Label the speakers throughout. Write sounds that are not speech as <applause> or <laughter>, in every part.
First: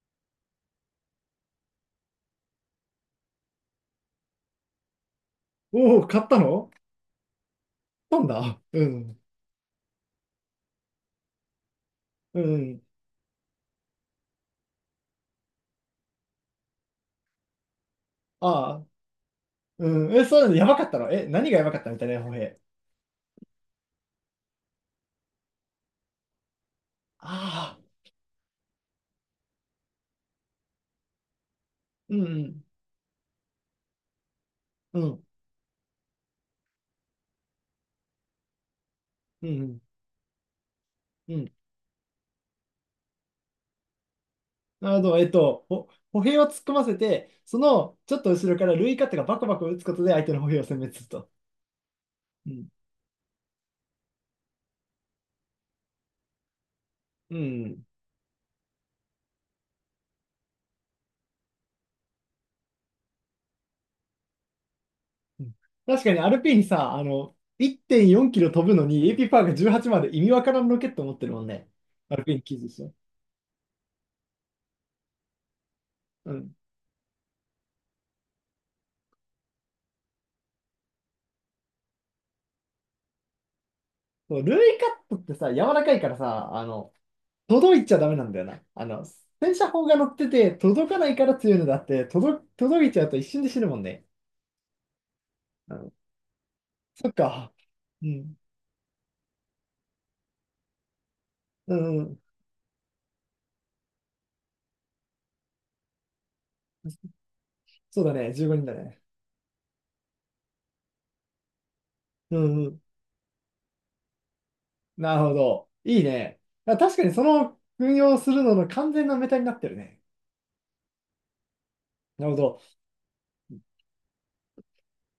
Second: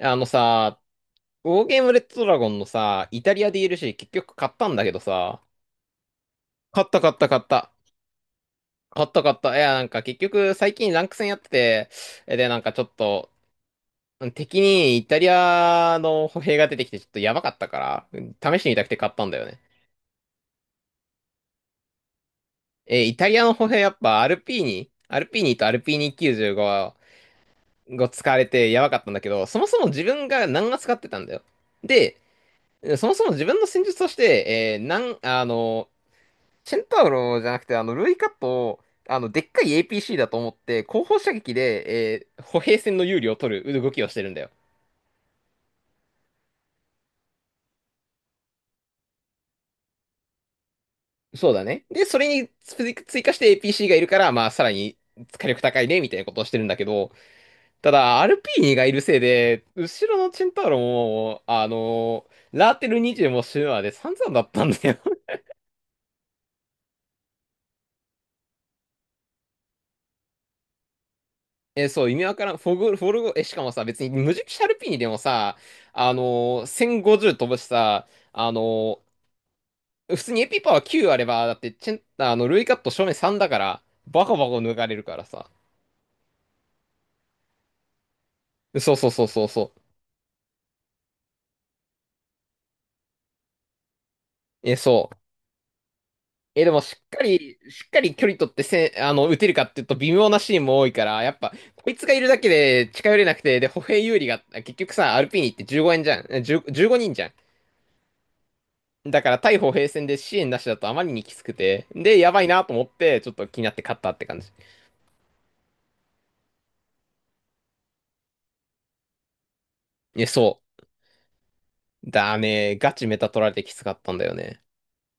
Speaker 1: あのさ、ウォーゲームレッドドラゴンのさ、イタリア d るし結局買ったんだけどさ、
Speaker 2: おお、買ったの。
Speaker 1: 買った買った買った。
Speaker 2: 買ったんだ。う
Speaker 1: 買っ
Speaker 2: ん。
Speaker 1: た買った。いや、なんか結局最近ランク戦やってて、
Speaker 2: う
Speaker 1: で、なんかち
Speaker 2: ん。
Speaker 1: ょっと、敵にイタリアの歩兵が出てきてちょっとやばかったから、試して
Speaker 2: あ
Speaker 1: みた
Speaker 2: あ。
Speaker 1: くて買ったんだよね。
Speaker 2: うん。え、そうなの？やばかったの？え、何がやばかったみたいな、歩兵。
Speaker 1: え、イタリアの歩兵やっぱアルピーニとアルピーニ95
Speaker 2: ああ。
Speaker 1: が使われてやばかったんだけど、そもそも自分が何が使ってたんだよ。で、
Speaker 2: うん。
Speaker 1: そもそも自分の戦術として、えー、な
Speaker 2: う
Speaker 1: ん、
Speaker 2: ん。
Speaker 1: あの、チェンタウロじゃなくて、ルイカと、で
Speaker 2: う
Speaker 1: っ
Speaker 2: ん。
Speaker 1: か
Speaker 2: う
Speaker 1: い
Speaker 2: ん。
Speaker 1: APC だと思って、後方射
Speaker 2: うん。
Speaker 1: 撃で、歩兵戦の有利を取る動きをしてるんだよ。
Speaker 2: なるほど。えっと、歩兵を突っ込ませて、その、ちょっと後ろからルイカットがバコバコ打つことで相手の歩兵を殲滅すると。
Speaker 1: そうだね。で、それに
Speaker 2: うん。
Speaker 1: 追加して APC がいるから、まあ、さらに火力高いね、みたいなことをしてるんだけど、
Speaker 2: うん。
Speaker 1: ただ、アルピーニがいるせいで、後ろのチェンタウロも、ラーテル20もシュまで散々だったんだよ。
Speaker 2: うん。確かにアルピーにさ、あの、1.4キロ飛ぶのに AP パワーが18まで意味わからんロケット持ってるもんね。
Speaker 1: <laughs> えそう、意
Speaker 2: ア
Speaker 1: 味
Speaker 2: ルピ
Speaker 1: わ
Speaker 2: ーに
Speaker 1: からん。
Speaker 2: 記事でしょ。
Speaker 1: フォルゴ、え、しかもさ、別に無敵シャルピーニでもさ、
Speaker 2: うん。
Speaker 1: 1050飛ぶしさ、あの普通にエピパワー9あれば、だってチェン、あの、ルイカット正面3だから、バコ
Speaker 2: そう
Speaker 1: バ
Speaker 2: ル
Speaker 1: コ抜
Speaker 2: イ
Speaker 1: か
Speaker 2: カッ
Speaker 1: れるか
Speaker 2: ト
Speaker 1: ら
Speaker 2: って
Speaker 1: さ。
Speaker 2: さ、柔らかいからさ、あの、届いちゃダメなんだよな。あ
Speaker 1: そう
Speaker 2: の、
Speaker 1: そうそうそう
Speaker 2: 洗車
Speaker 1: そう。
Speaker 2: 砲が乗ってて、届かないから強いのだって、届いちゃうと一瞬で死ぬもんね。
Speaker 1: え、そう。
Speaker 2: うん、
Speaker 1: え、でも
Speaker 2: そっか。
Speaker 1: しっか
Speaker 2: う
Speaker 1: り距離
Speaker 2: ん。
Speaker 1: 取ってせあの、打てるかっていうと微妙なシーンも多いから、やっぱ、
Speaker 2: う
Speaker 1: こい
Speaker 2: ん、う
Speaker 1: つがい
Speaker 2: ん。
Speaker 1: るだけで近寄れなくて、で、歩兵有利が、結局さ、アルピーニって15円じゃん。1 5人じゅうごにんじゃ
Speaker 2: そうだね。15人だね。
Speaker 1: ん。だから、対歩兵戦で支援なしだとあまりにきつくて、で、や
Speaker 2: う
Speaker 1: ばいな
Speaker 2: ん、う
Speaker 1: と
Speaker 2: ん。
Speaker 1: 思って、ちょっと気になって勝ったって感じ。
Speaker 2: なるほど。いいね。あ、確かにその運用するのの完全なメタになってるね。
Speaker 1: え、そう。
Speaker 2: なる
Speaker 1: だ
Speaker 2: ほど。
Speaker 1: ね、ガチメタ取られてきつかったんだよね。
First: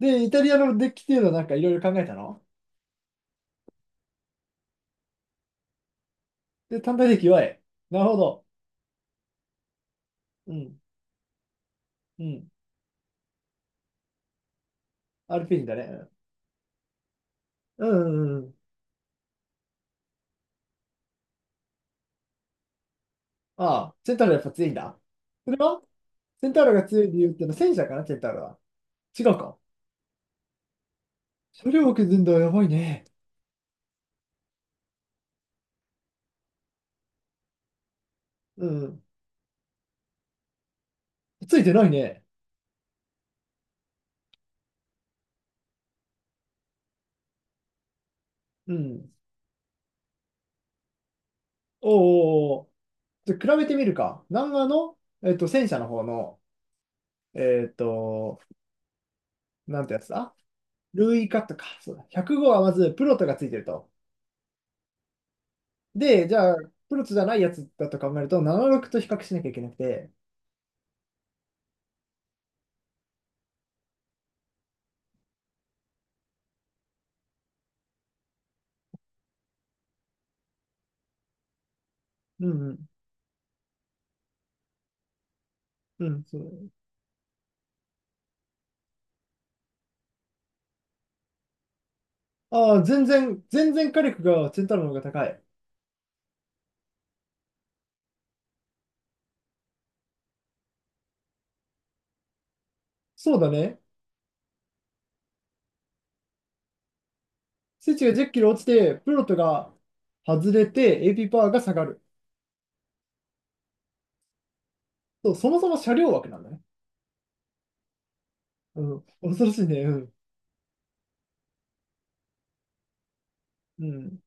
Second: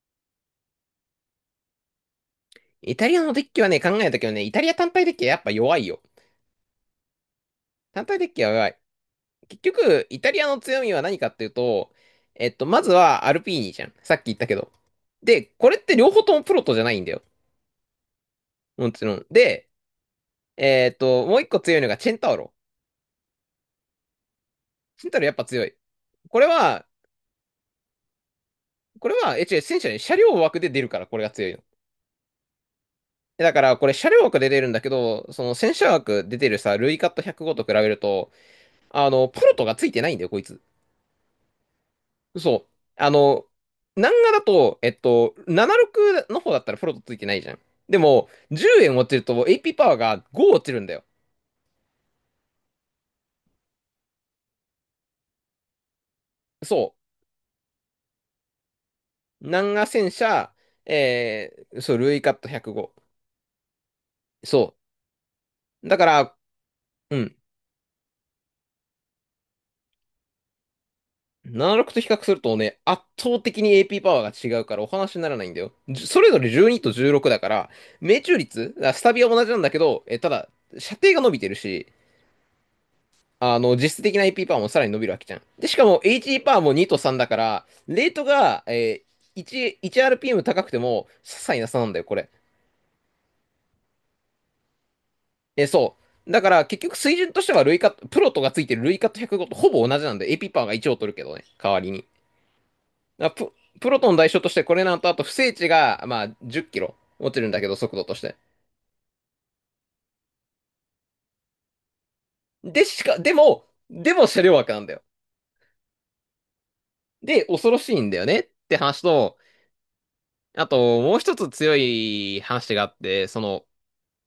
Speaker 2: で、イタリアのデッキっていうのはなんかいろいろ考えたの
Speaker 1: イタリアのデッキはね、考えたけどね、イタリア単体デッキはやっぱ弱いよ。
Speaker 2: で、単体デッキ弱い。な
Speaker 1: 単
Speaker 2: るほ
Speaker 1: 体デッキ
Speaker 2: ど。
Speaker 1: は弱い。結局、イタリア
Speaker 2: う
Speaker 1: の
Speaker 2: ん、
Speaker 1: 強みは何かっていうと、
Speaker 2: うん。
Speaker 1: まずはアルピーニじゃん。さっき言ったけど。
Speaker 2: ア
Speaker 1: で、
Speaker 2: ルピーニ
Speaker 1: こ
Speaker 2: だ
Speaker 1: れって
Speaker 2: ね。
Speaker 1: 両方ともプロトじゃないんだよ。
Speaker 2: うん、うん、うん。うん。
Speaker 1: もちろん。で、もう一個強いのがチェンタウロ。
Speaker 2: ああ、セントラルやっぱ強いんだ。
Speaker 1: チェンタウロやっぱ
Speaker 2: それ
Speaker 1: 強い。
Speaker 2: は
Speaker 1: これ
Speaker 2: センタウロが
Speaker 1: は、
Speaker 2: 強い理由ってのは戦車かな、センタウロは。
Speaker 1: これ
Speaker 2: 違
Speaker 1: は、
Speaker 2: う
Speaker 1: え、違
Speaker 2: か。
Speaker 1: う、戦車ね、車両枠で出るから、これが強いの。
Speaker 2: 車両を削るんだ、やばいね。
Speaker 1: だから、これ車両枠で出るんだけど、その戦車枠で出てるさ、ルイカット105と比べると、
Speaker 2: うん。
Speaker 1: プロトがついてないんだよ、こいつ。
Speaker 2: ついてないね。
Speaker 1: そう。南画だと、76の方だったらフロットついてないじゃん。でも、
Speaker 2: う
Speaker 1: 10円落
Speaker 2: ん。
Speaker 1: ちると AP パワーが5落ちるんだよ。
Speaker 2: おーおーおー。じゃあ比べてみるか。南アの、えっと、戦車の方の、
Speaker 1: そ
Speaker 2: えっと、
Speaker 1: う。南
Speaker 2: な
Speaker 1: 画
Speaker 2: んてやつ
Speaker 1: 戦
Speaker 2: だ。
Speaker 1: 車、
Speaker 2: ルーイカットか。そ
Speaker 1: そ
Speaker 2: う
Speaker 1: う、
Speaker 2: だ。
Speaker 1: ルイカット
Speaker 2: 105はまず
Speaker 1: 105。
Speaker 2: プロトがついてると。
Speaker 1: そう。だか
Speaker 2: で、じ
Speaker 1: ら、
Speaker 2: ゃあ、プロト
Speaker 1: う
Speaker 2: じゃな
Speaker 1: ん。
Speaker 2: いやつだと考えると、76と比較しなきゃいけなくて。
Speaker 1: 76と比較するとね、圧倒的に AP パワーが違うからお話にならないんだよ。それぞれ12と16だから、命中率、スタビは同じなんだけど、え、ただ、射程が伸びてるし、
Speaker 2: うん、うん。
Speaker 1: 実質的な AP パワーもさらに伸びるわけじゃん。で、しかも
Speaker 2: うん、
Speaker 1: h
Speaker 2: そ
Speaker 1: ーパワー
Speaker 2: う。
Speaker 1: も2と3だから、レートが、ー、1、r p m 高くても、些細な差なんだよ、これ。
Speaker 2: ああ、全然火力がセンタウロの方が高い。
Speaker 1: そう。だから、結局水準としては、ルイカット、プロトがついてるルイカット105とほぼ同じなんで、AP パワーが1を取るけどね、代わりに。だ
Speaker 2: そ
Speaker 1: か
Speaker 2: う
Speaker 1: ら
Speaker 2: だね。
Speaker 1: プロトの代償として、これなんと、あと、不正値が、まあ、10キロ落ちるんだけど、速
Speaker 2: 数
Speaker 1: 度
Speaker 2: 値
Speaker 1: と
Speaker 2: が
Speaker 1: し
Speaker 2: 10
Speaker 1: て。
Speaker 2: キロ落ちて、プロットが外れて、AP パワーが下がる。
Speaker 1: で、しか、でも、でも車両枠なんだよ。
Speaker 2: そう、そもそも車両枠なんだね。
Speaker 1: で、恐ろしいんだよねって
Speaker 2: う
Speaker 1: 話
Speaker 2: ん。
Speaker 1: と、
Speaker 2: 恐ろしいね。うん。
Speaker 1: あと、もう一つ強い話があって、
Speaker 2: うん。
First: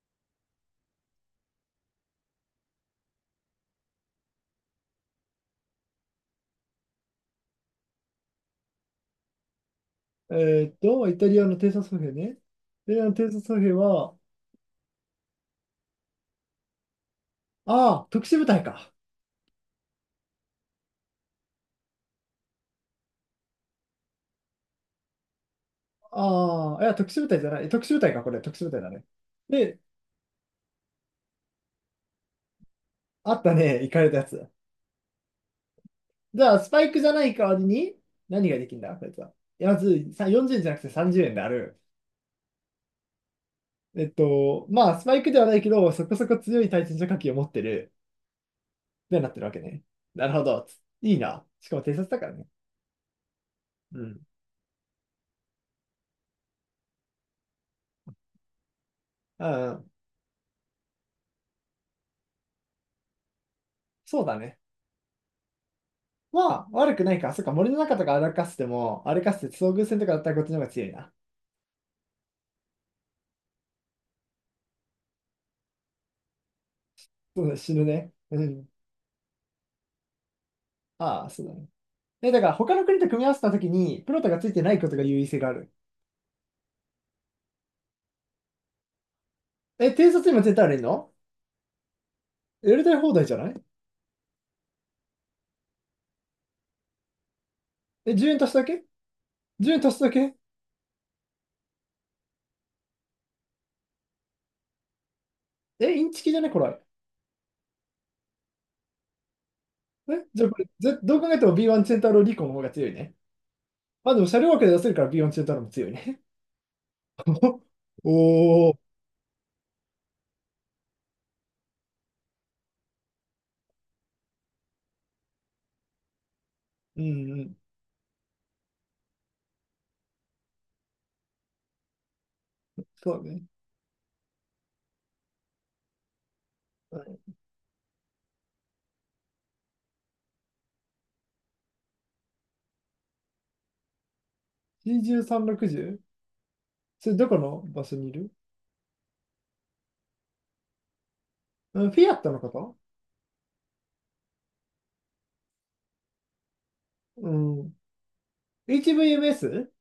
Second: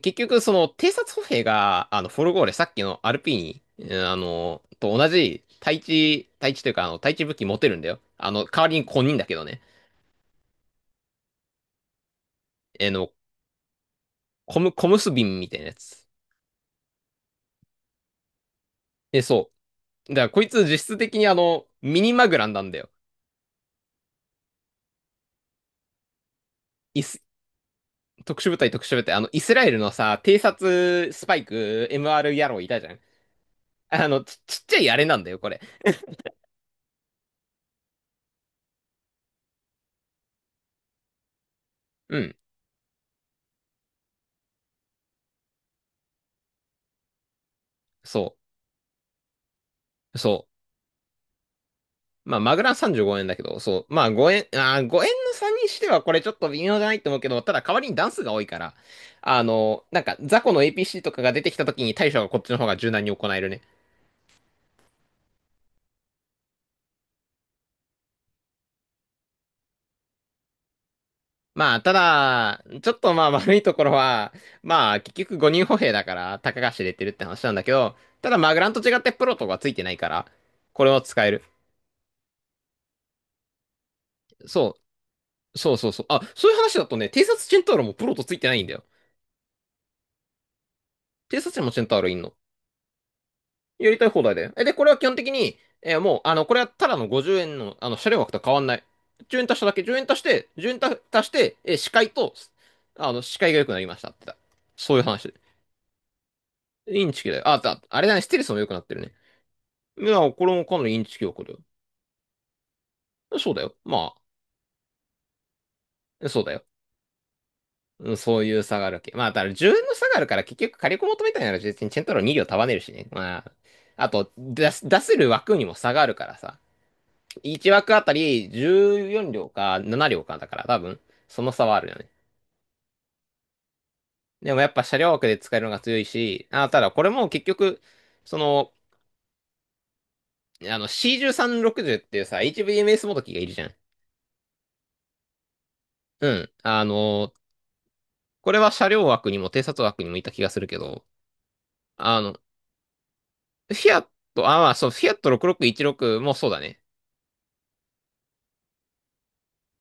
Speaker 1: 結局、偵察歩兵が、フォルゴーレ、さっきのアールピーに、うんと同じ、対地というか、対地武器持てるんだよ。代わりに小人だけどね。
Speaker 2: えーっと、イタリアの偵察歩兵ね。イ
Speaker 1: え
Speaker 2: タリア
Speaker 1: の、
Speaker 2: の偵察歩兵は、
Speaker 1: コム、コムスビンみたいなやつ。
Speaker 2: ああ、特殊部隊か。
Speaker 1: え、そう。だから、こいつ実質的にミニマグランなんだよ。
Speaker 2: ああ、いや、
Speaker 1: イ
Speaker 2: 特
Speaker 1: ス、
Speaker 2: 殊部隊じゃない。特殊部隊か、これ。
Speaker 1: 特殊部
Speaker 2: 特殊
Speaker 1: 隊、
Speaker 2: 部隊
Speaker 1: 特
Speaker 2: だ
Speaker 1: 殊部
Speaker 2: ね。
Speaker 1: 隊。イスラエル
Speaker 2: で、
Speaker 1: のさ、偵察スパイク、MR 野郎いたじゃん。
Speaker 2: あったね。行かれたやつ。
Speaker 1: ちっちゃいあれなんだよ、これ。
Speaker 2: じゃあ、スパイクじゃない代わりに、何ができるんだ、こいつは。いやまず、さ40円、じゅうえんじゃなくて30円である。
Speaker 1: うん。
Speaker 2: えっと、まあ、スパイクではないけど、そこそこ強い対戦車火器を持ってる
Speaker 1: そ
Speaker 2: ようになってるわけね。
Speaker 1: う。
Speaker 2: な
Speaker 1: そ
Speaker 2: るほ
Speaker 1: う。
Speaker 2: ど。いいな。しかも偵察だから
Speaker 1: まあ、
Speaker 2: ね。
Speaker 1: マグラ35円だけど、そう。
Speaker 2: う
Speaker 1: まあ、
Speaker 2: ん。
Speaker 1: 5円、円の差にしてはこれちょっと微妙じゃないと思うけど、ただ代わりに段数が多いから、
Speaker 2: うん、うん。
Speaker 1: なんか、雑魚の APC とかが出てきた時に対処がこっちの方が柔軟に行えるね。
Speaker 2: そうだね。まあ、悪くないか。そっか、森の中とか歩かせても、歩かせて遭遇戦とかだったらこっちの方が強いな。
Speaker 1: まあ、ただ、ちょっとまあ悪いところは、まあ、結局5人歩兵だから、たかが知れてるって
Speaker 2: そ
Speaker 1: 話
Speaker 2: う
Speaker 1: な
Speaker 2: だ
Speaker 1: ん
Speaker 2: ね、
Speaker 1: だけ
Speaker 2: 死ぬ
Speaker 1: ど、
Speaker 2: ね。
Speaker 1: ただ
Speaker 2: う
Speaker 1: マグラ
Speaker 2: ん。
Speaker 1: ンと違ってプロとかついてないから、これは使
Speaker 2: あ
Speaker 1: え
Speaker 2: あ、
Speaker 1: る。
Speaker 2: そうだね。え、だから他の国と組み合わせたときに、プロトがついてな
Speaker 1: そ
Speaker 2: いことが優位性がある。
Speaker 1: そうそうそう。あ、そういう話だとね、偵察チェンターロもプロとついてないんだよ。
Speaker 2: え、偵察今絶対あるの？
Speaker 1: 偵察にもチェンターロいんの。
Speaker 2: やりたい放題じゃない？
Speaker 1: やりたい放題で。え、で、これは基本的に、えーもう、あの、これはただの50円の、車
Speaker 2: え、
Speaker 1: 両枠
Speaker 2: 10
Speaker 1: と
Speaker 2: 円足し
Speaker 1: 変わ
Speaker 2: ただ
Speaker 1: んない。
Speaker 2: け？
Speaker 1: 10円足しただ
Speaker 2: 10
Speaker 1: け、
Speaker 2: 円
Speaker 1: 10
Speaker 2: 足した
Speaker 1: 円
Speaker 2: だ
Speaker 1: 足し
Speaker 2: け？
Speaker 1: て、1円足して、視界と、視界が良くなりましたってだ。そういう話。
Speaker 2: え、インチキじゃねこれ。
Speaker 1: インチキだよ。あ、あれだね、ステルスも良くなってるね。い
Speaker 2: え、
Speaker 1: や、
Speaker 2: じ
Speaker 1: これ
Speaker 2: ゃあこ
Speaker 1: も
Speaker 2: れ、
Speaker 1: かなりインチキ
Speaker 2: どう
Speaker 1: 起
Speaker 2: 考え
Speaker 1: こ
Speaker 2: ても
Speaker 1: る
Speaker 2: B1 チェンタローリコの方が強いね。
Speaker 1: よ。そうだよ。
Speaker 2: ま
Speaker 1: ま
Speaker 2: あでも車両枠で出せるから B1 チェンタローも強いね。
Speaker 1: あ、そうだよ。
Speaker 2: <laughs>
Speaker 1: うん、そういう
Speaker 2: おお
Speaker 1: 差
Speaker 2: ー。
Speaker 1: があるわけ。まあ、だから10円の差があるから結局火力求めたいなら別にチェントロ2両束ねるしね。まあ、あと、出せる枠にも差があるからさ。
Speaker 2: うんうん。
Speaker 1: 1枠あたり14両か7両かだから多分その差はあるよね。
Speaker 2: そうだね。
Speaker 1: でもやっぱ車両枠で使えるのが強いし、あ、ただ
Speaker 2: は
Speaker 1: これも
Speaker 2: い、
Speaker 1: 結局、その、C1360 っていうさ、HVMS もどきがいるじゃん。
Speaker 2: C13、60？
Speaker 1: うん。
Speaker 2: それどこの場所にいる？
Speaker 1: これは車両枠にも偵察枠にもいた気がするけど、
Speaker 2: うん、フィア
Speaker 1: あ
Speaker 2: ッ
Speaker 1: の、
Speaker 2: ト
Speaker 1: フ
Speaker 2: のこと？
Speaker 1: ィアット、あ、まあそう、フィアット6616もそうだね。
Speaker 2: うん。HVMS？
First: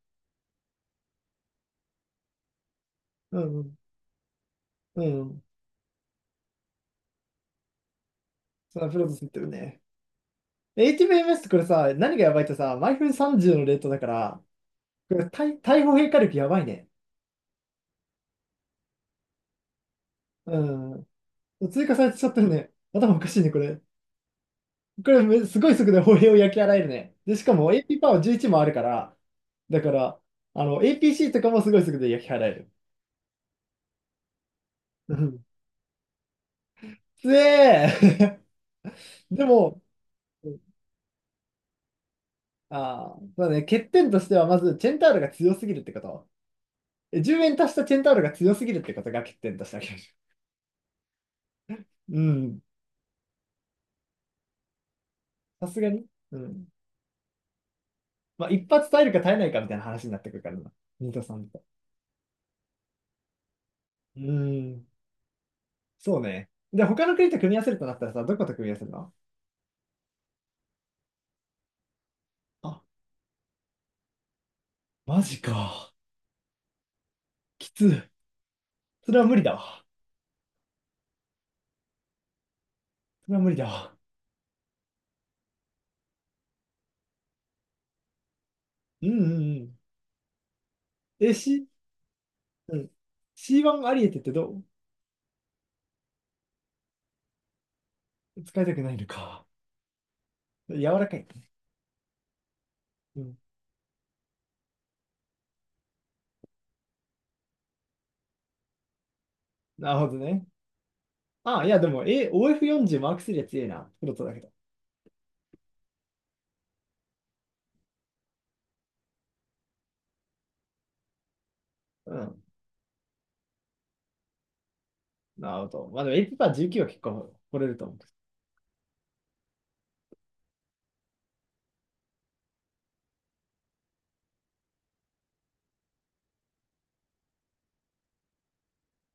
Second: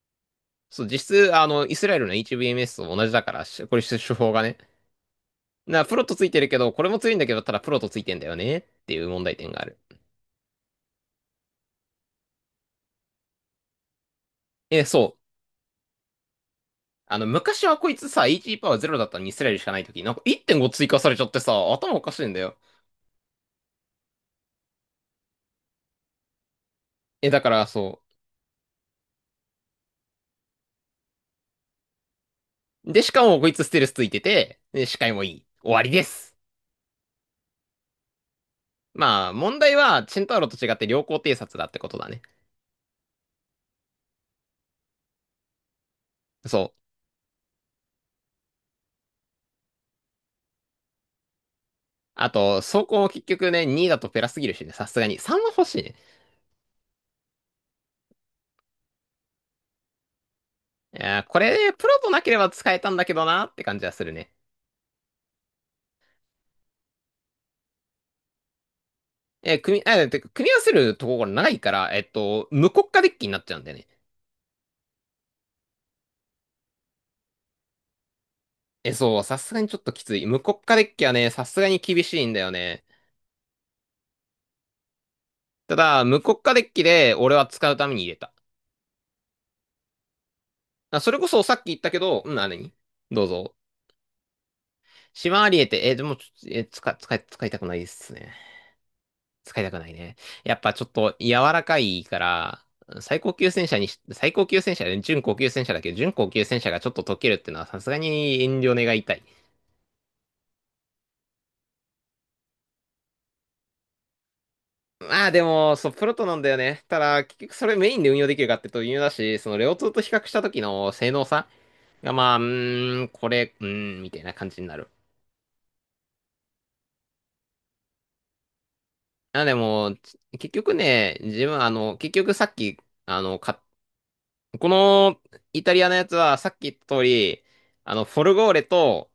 Speaker 1: そう、実質、イスラエルの HVMS と同じだか
Speaker 2: う
Speaker 1: ら、
Speaker 2: んう
Speaker 1: こ
Speaker 2: ん。
Speaker 1: れ手法がね。
Speaker 2: うん。
Speaker 1: プロットついてるけど、これも強いんだけど、ただプロットついてんだよねっ
Speaker 2: そう、ア
Speaker 1: て
Speaker 2: プ
Speaker 1: いう
Speaker 2: ロセ
Speaker 1: 問
Speaker 2: スっ
Speaker 1: 題
Speaker 2: てる
Speaker 1: 点がある。
Speaker 2: ね。HVMS ってこれさ、何がやばいってさ、毎分30のレートだから、こ
Speaker 1: そ
Speaker 2: れ
Speaker 1: う。
Speaker 2: 対砲変化力やばいね。
Speaker 1: 昔はこいつさ、AG パワーゼロだったのにイスラエルしかないとき、なんか1.5追
Speaker 2: う
Speaker 1: 加
Speaker 2: ん。
Speaker 1: されちゃってさ、
Speaker 2: 追
Speaker 1: 頭
Speaker 2: 加
Speaker 1: お
Speaker 2: さ
Speaker 1: か
Speaker 2: れ
Speaker 1: し
Speaker 2: ち
Speaker 1: い
Speaker 2: ゃ
Speaker 1: ん
Speaker 2: っ
Speaker 1: だ
Speaker 2: てる
Speaker 1: よ。
Speaker 2: ね。頭おかしいね、これ。これ、めすごい速度で歩兵を焼き払えるね。
Speaker 1: え、
Speaker 2: で、
Speaker 1: だ
Speaker 2: し
Speaker 1: か
Speaker 2: か
Speaker 1: ら
Speaker 2: も AP
Speaker 1: そ
Speaker 2: パワー11もあるから、だから、あの、APC とかもすごい速度で焼き払える。
Speaker 1: う。で、しかもこいつステルスついてて、で、視界
Speaker 2: う
Speaker 1: もいい。
Speaker 2: ん。
Speaker 1: 終わりです。
Speaker 2: つえー。
Speaker 1: ま
Speaker 2: <laughs>
Speaker 1: あ、
Speaker 2: で
Speaker 1: 問題
Speaker 2: も、
Speaker 1: は、チェンタウロと違って良好偵察だってことだね。
Speaker 2: ああ、そうね、欠点としては、まず、チェンタールが強すぎるってこと。
Speaker 1: そう。
Speaker 2: え、10円足したチェンタールが強すぎるってことが欠点としてありましょう。<laughs> う
Speaker 1: あと、
Speaker 2: ん、
Speaker 1: 走行も結局ね、2だとペラすぎるしね、さすがに。3は欲
Speaker 2: さ
Speaker 1: し
Speaker 2: す
Speaker 1: い
Speaker 2: が
Speaker 1: ね。
Speaker 2: に。うん。まあ、一発耐えるか耐えないかみたいな話になってくるからな。
Speaker 1: い
Speaker 2: ニ
Speaker 1: や
Speaker 2: ト
Speaker 1: ー
Speaker 2: さ
Speaker 1: こ
Speaker 2: ん
Speaker 1: れ
Speaker 2: と。
Speaker 1: ね、プロとなければ使えたんだけどなって感じはする
Speaker 2: う
Speaker 1: ね。
Speaker 2: ん、そうね。で、他の国と組み合わせるとなったらさ、どこと組み合わせるの？
Speaker 1: えー組み、あ、てか組み合わせるところが長いから、無
Speaker 2: あ、
Speaker 1: 国家デッキになっちゃうんだよね。
Speaker 2: マジか。きつい。
Speaker 1: え、
Speaker 2: そ
Speaker 1: そ
Speaker 2: れ
Speaker 1: う、
Speaker 2: は無
Speaker 1: さ
Speaker 2: 理
Speaker 1: す
Speaker 2: だ
Speaker 1: がにちょっ
Speaker 2: わ。
Speaker 1: ときつい。無国家デッキはね、さすがに厳しいんだよね。
Speaker 2: それは無理だわ。
Speaker 1: ただ、無国家デッキで俺は使うために入れた。
Speaker 2: うんうんうん。
Speaker 1: あ、それこ
Speaker 2: え、
Speaker 1: そさっき
Speaker 2: C、
Speaker 1: 言ったけど、うん、あ、何
Speaker 2: うん。
Speaker 1: どうぞ。
Speaker 2: C1 アリエテってど
Speaker 1: シマアリエて、でもちょ、え、使いたくないですね。
Speaker 2: う？使いたくないのか。
Speaker 1: 使いたくないね。やっぱちょっ
Speaker 2: 柔ら
Speaker 1: と
Speaker 2: かい。
Speaker 1: 柔らかいから、
Speaker 2: うん。
Speaker 1: 最高級戦車で、準高級戦車だけど、準高級戦車がちょっと溶けるってのはさすがに遠慮願いたい。
Speaker 2: なるほどね。あ、いや、でも、え、OF40 マーク3は強いな。プロトだけど。
Speaker 1: まあでも、そう、プロトなんだよね。ただ、結局それメインで運用できるかっていうと微妙だし、そのレオ2と比較した時の性能差が、
Speaker 2: う
Speaker 1: まあ、
Speaker 2: ん。
Speaker 1: これ、みたいな感じになる。
Speaker 2: なるほど。まあ、でも、エイパー19は結構掘れると思
Speaker 1: あ、でも、結局ね、自分、あの、結局さっき、あの、か、このイタリアのやつはさっき言った通り、フォルゴーレと、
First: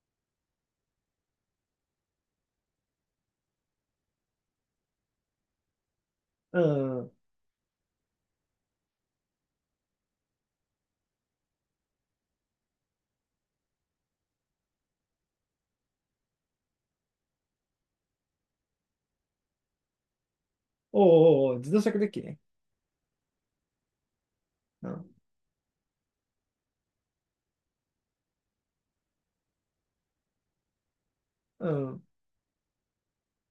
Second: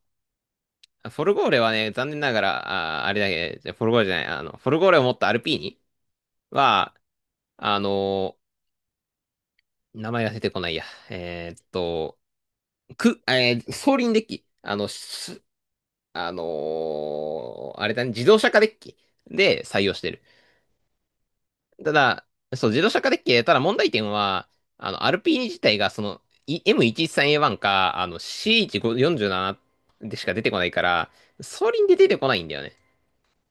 Speaker 1: フォルゴーレはね、残念ながら、あ、あれだけ、じゃフォルゴーレじゃない、フォルゴーレを持ったアルピーニ
Speaker 2: う。う
Speaker 1: は、
Speaker 2: ん。おう
Speaker 1: あの名前が出てこないや。えーっと、く、えー、総輪デッキ。あの、す、あのーあれだね、自動車化デッキで採用してる。
Speaker 2: おうおう、自動車
Speaker 1: た
Speaker 2: デッキ
Speaker 1: だ、
Speaker 2: ね。
Speaker 1: そう、自動車化デッキ、ただ問題点は、
Speaker 2: う
Speaker 1: ア
Speaker 2: ん。
Speaker 1: ルピーニ自体が、その、M113A1 か、C1547 でしか出てこないから、総
Speaker 2: う
Speaker 1: 輪で
Speaker 2: ん。
Speaker 1: 出てこないんだよね。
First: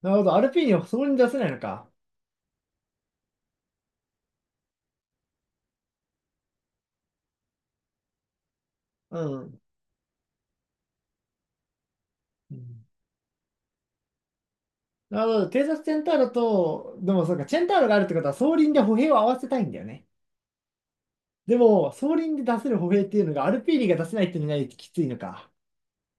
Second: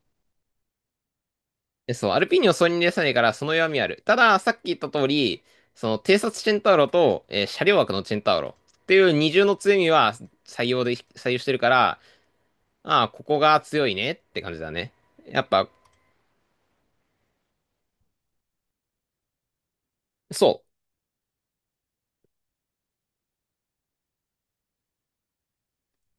Speaker 2: なるほど。アルピーニをそこに出せないのか。
Speaker 1: そう、アルピーニを総任でさないから、その弱みある。ただ、さっき言った通り、その、偵察チェンタウロと、車両枠のチェンタウロっていう
Speaker 2: う
Speaker 1: 二重の
Speaker 2: ん。
Speaker 1: 強みは採用してるから、
Speaker 2: うん。
Speaker 1: ああ、ここが強いねって感じだね。
Speaker 2: なるほ
Speaker 1: やっ
Speaker 2: ど。偵
Speaker 1: ぱ、
Speaker 2: 察チェンターロと、でもそうか、チェンターロがあるってことは、総輪で歩兵を合わせたいんだよね。
Speaker 1: そう。
Speaker 2: でも、総輪で出せる歩兵っていうのが、アルピーニが出せないっていうのがきついのか。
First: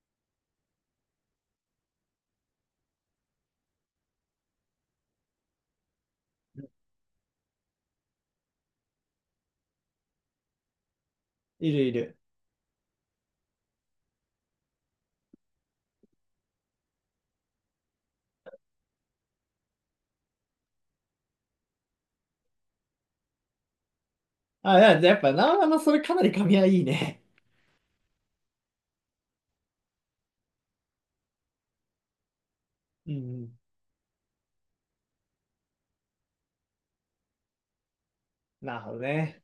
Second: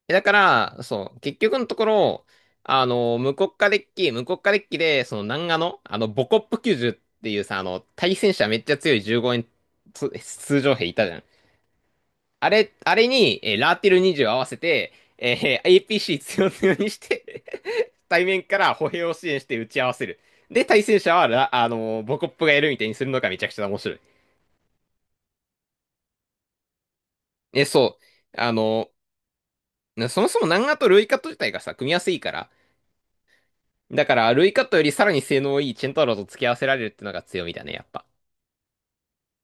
Speaker 1: だから、そう、結局のところ、無国家デッキで、その、南アの、ボコップ90っていうさ、対戦車めっちゃ強い15円つ通常兵いたじゃん。
Speaker 2: いるいる。
Speaker 1: あれに、ラーティル20を合わせて、APC 強強にして <laughs> 対面から歩兵を支援して打ち合わせる。で、対戦者はラ、あのーボコップがやるみたいにするのがめちゃくちゃ面白い。
Speaker 2: あ、いや、やっぱ、な、あの、それかなり噛み合いいね。
Speaker 1: え、そう。あのそもそも南アとルイカット自体がさ、組み合わせいいから。
Speaker 2: うんうん。
Speaker 1: だから、ルイカットよりさらに性能いいチェンタロウと付き合わせられるってのが強みだね、やっぱ。
Speaker 2: なるほどね。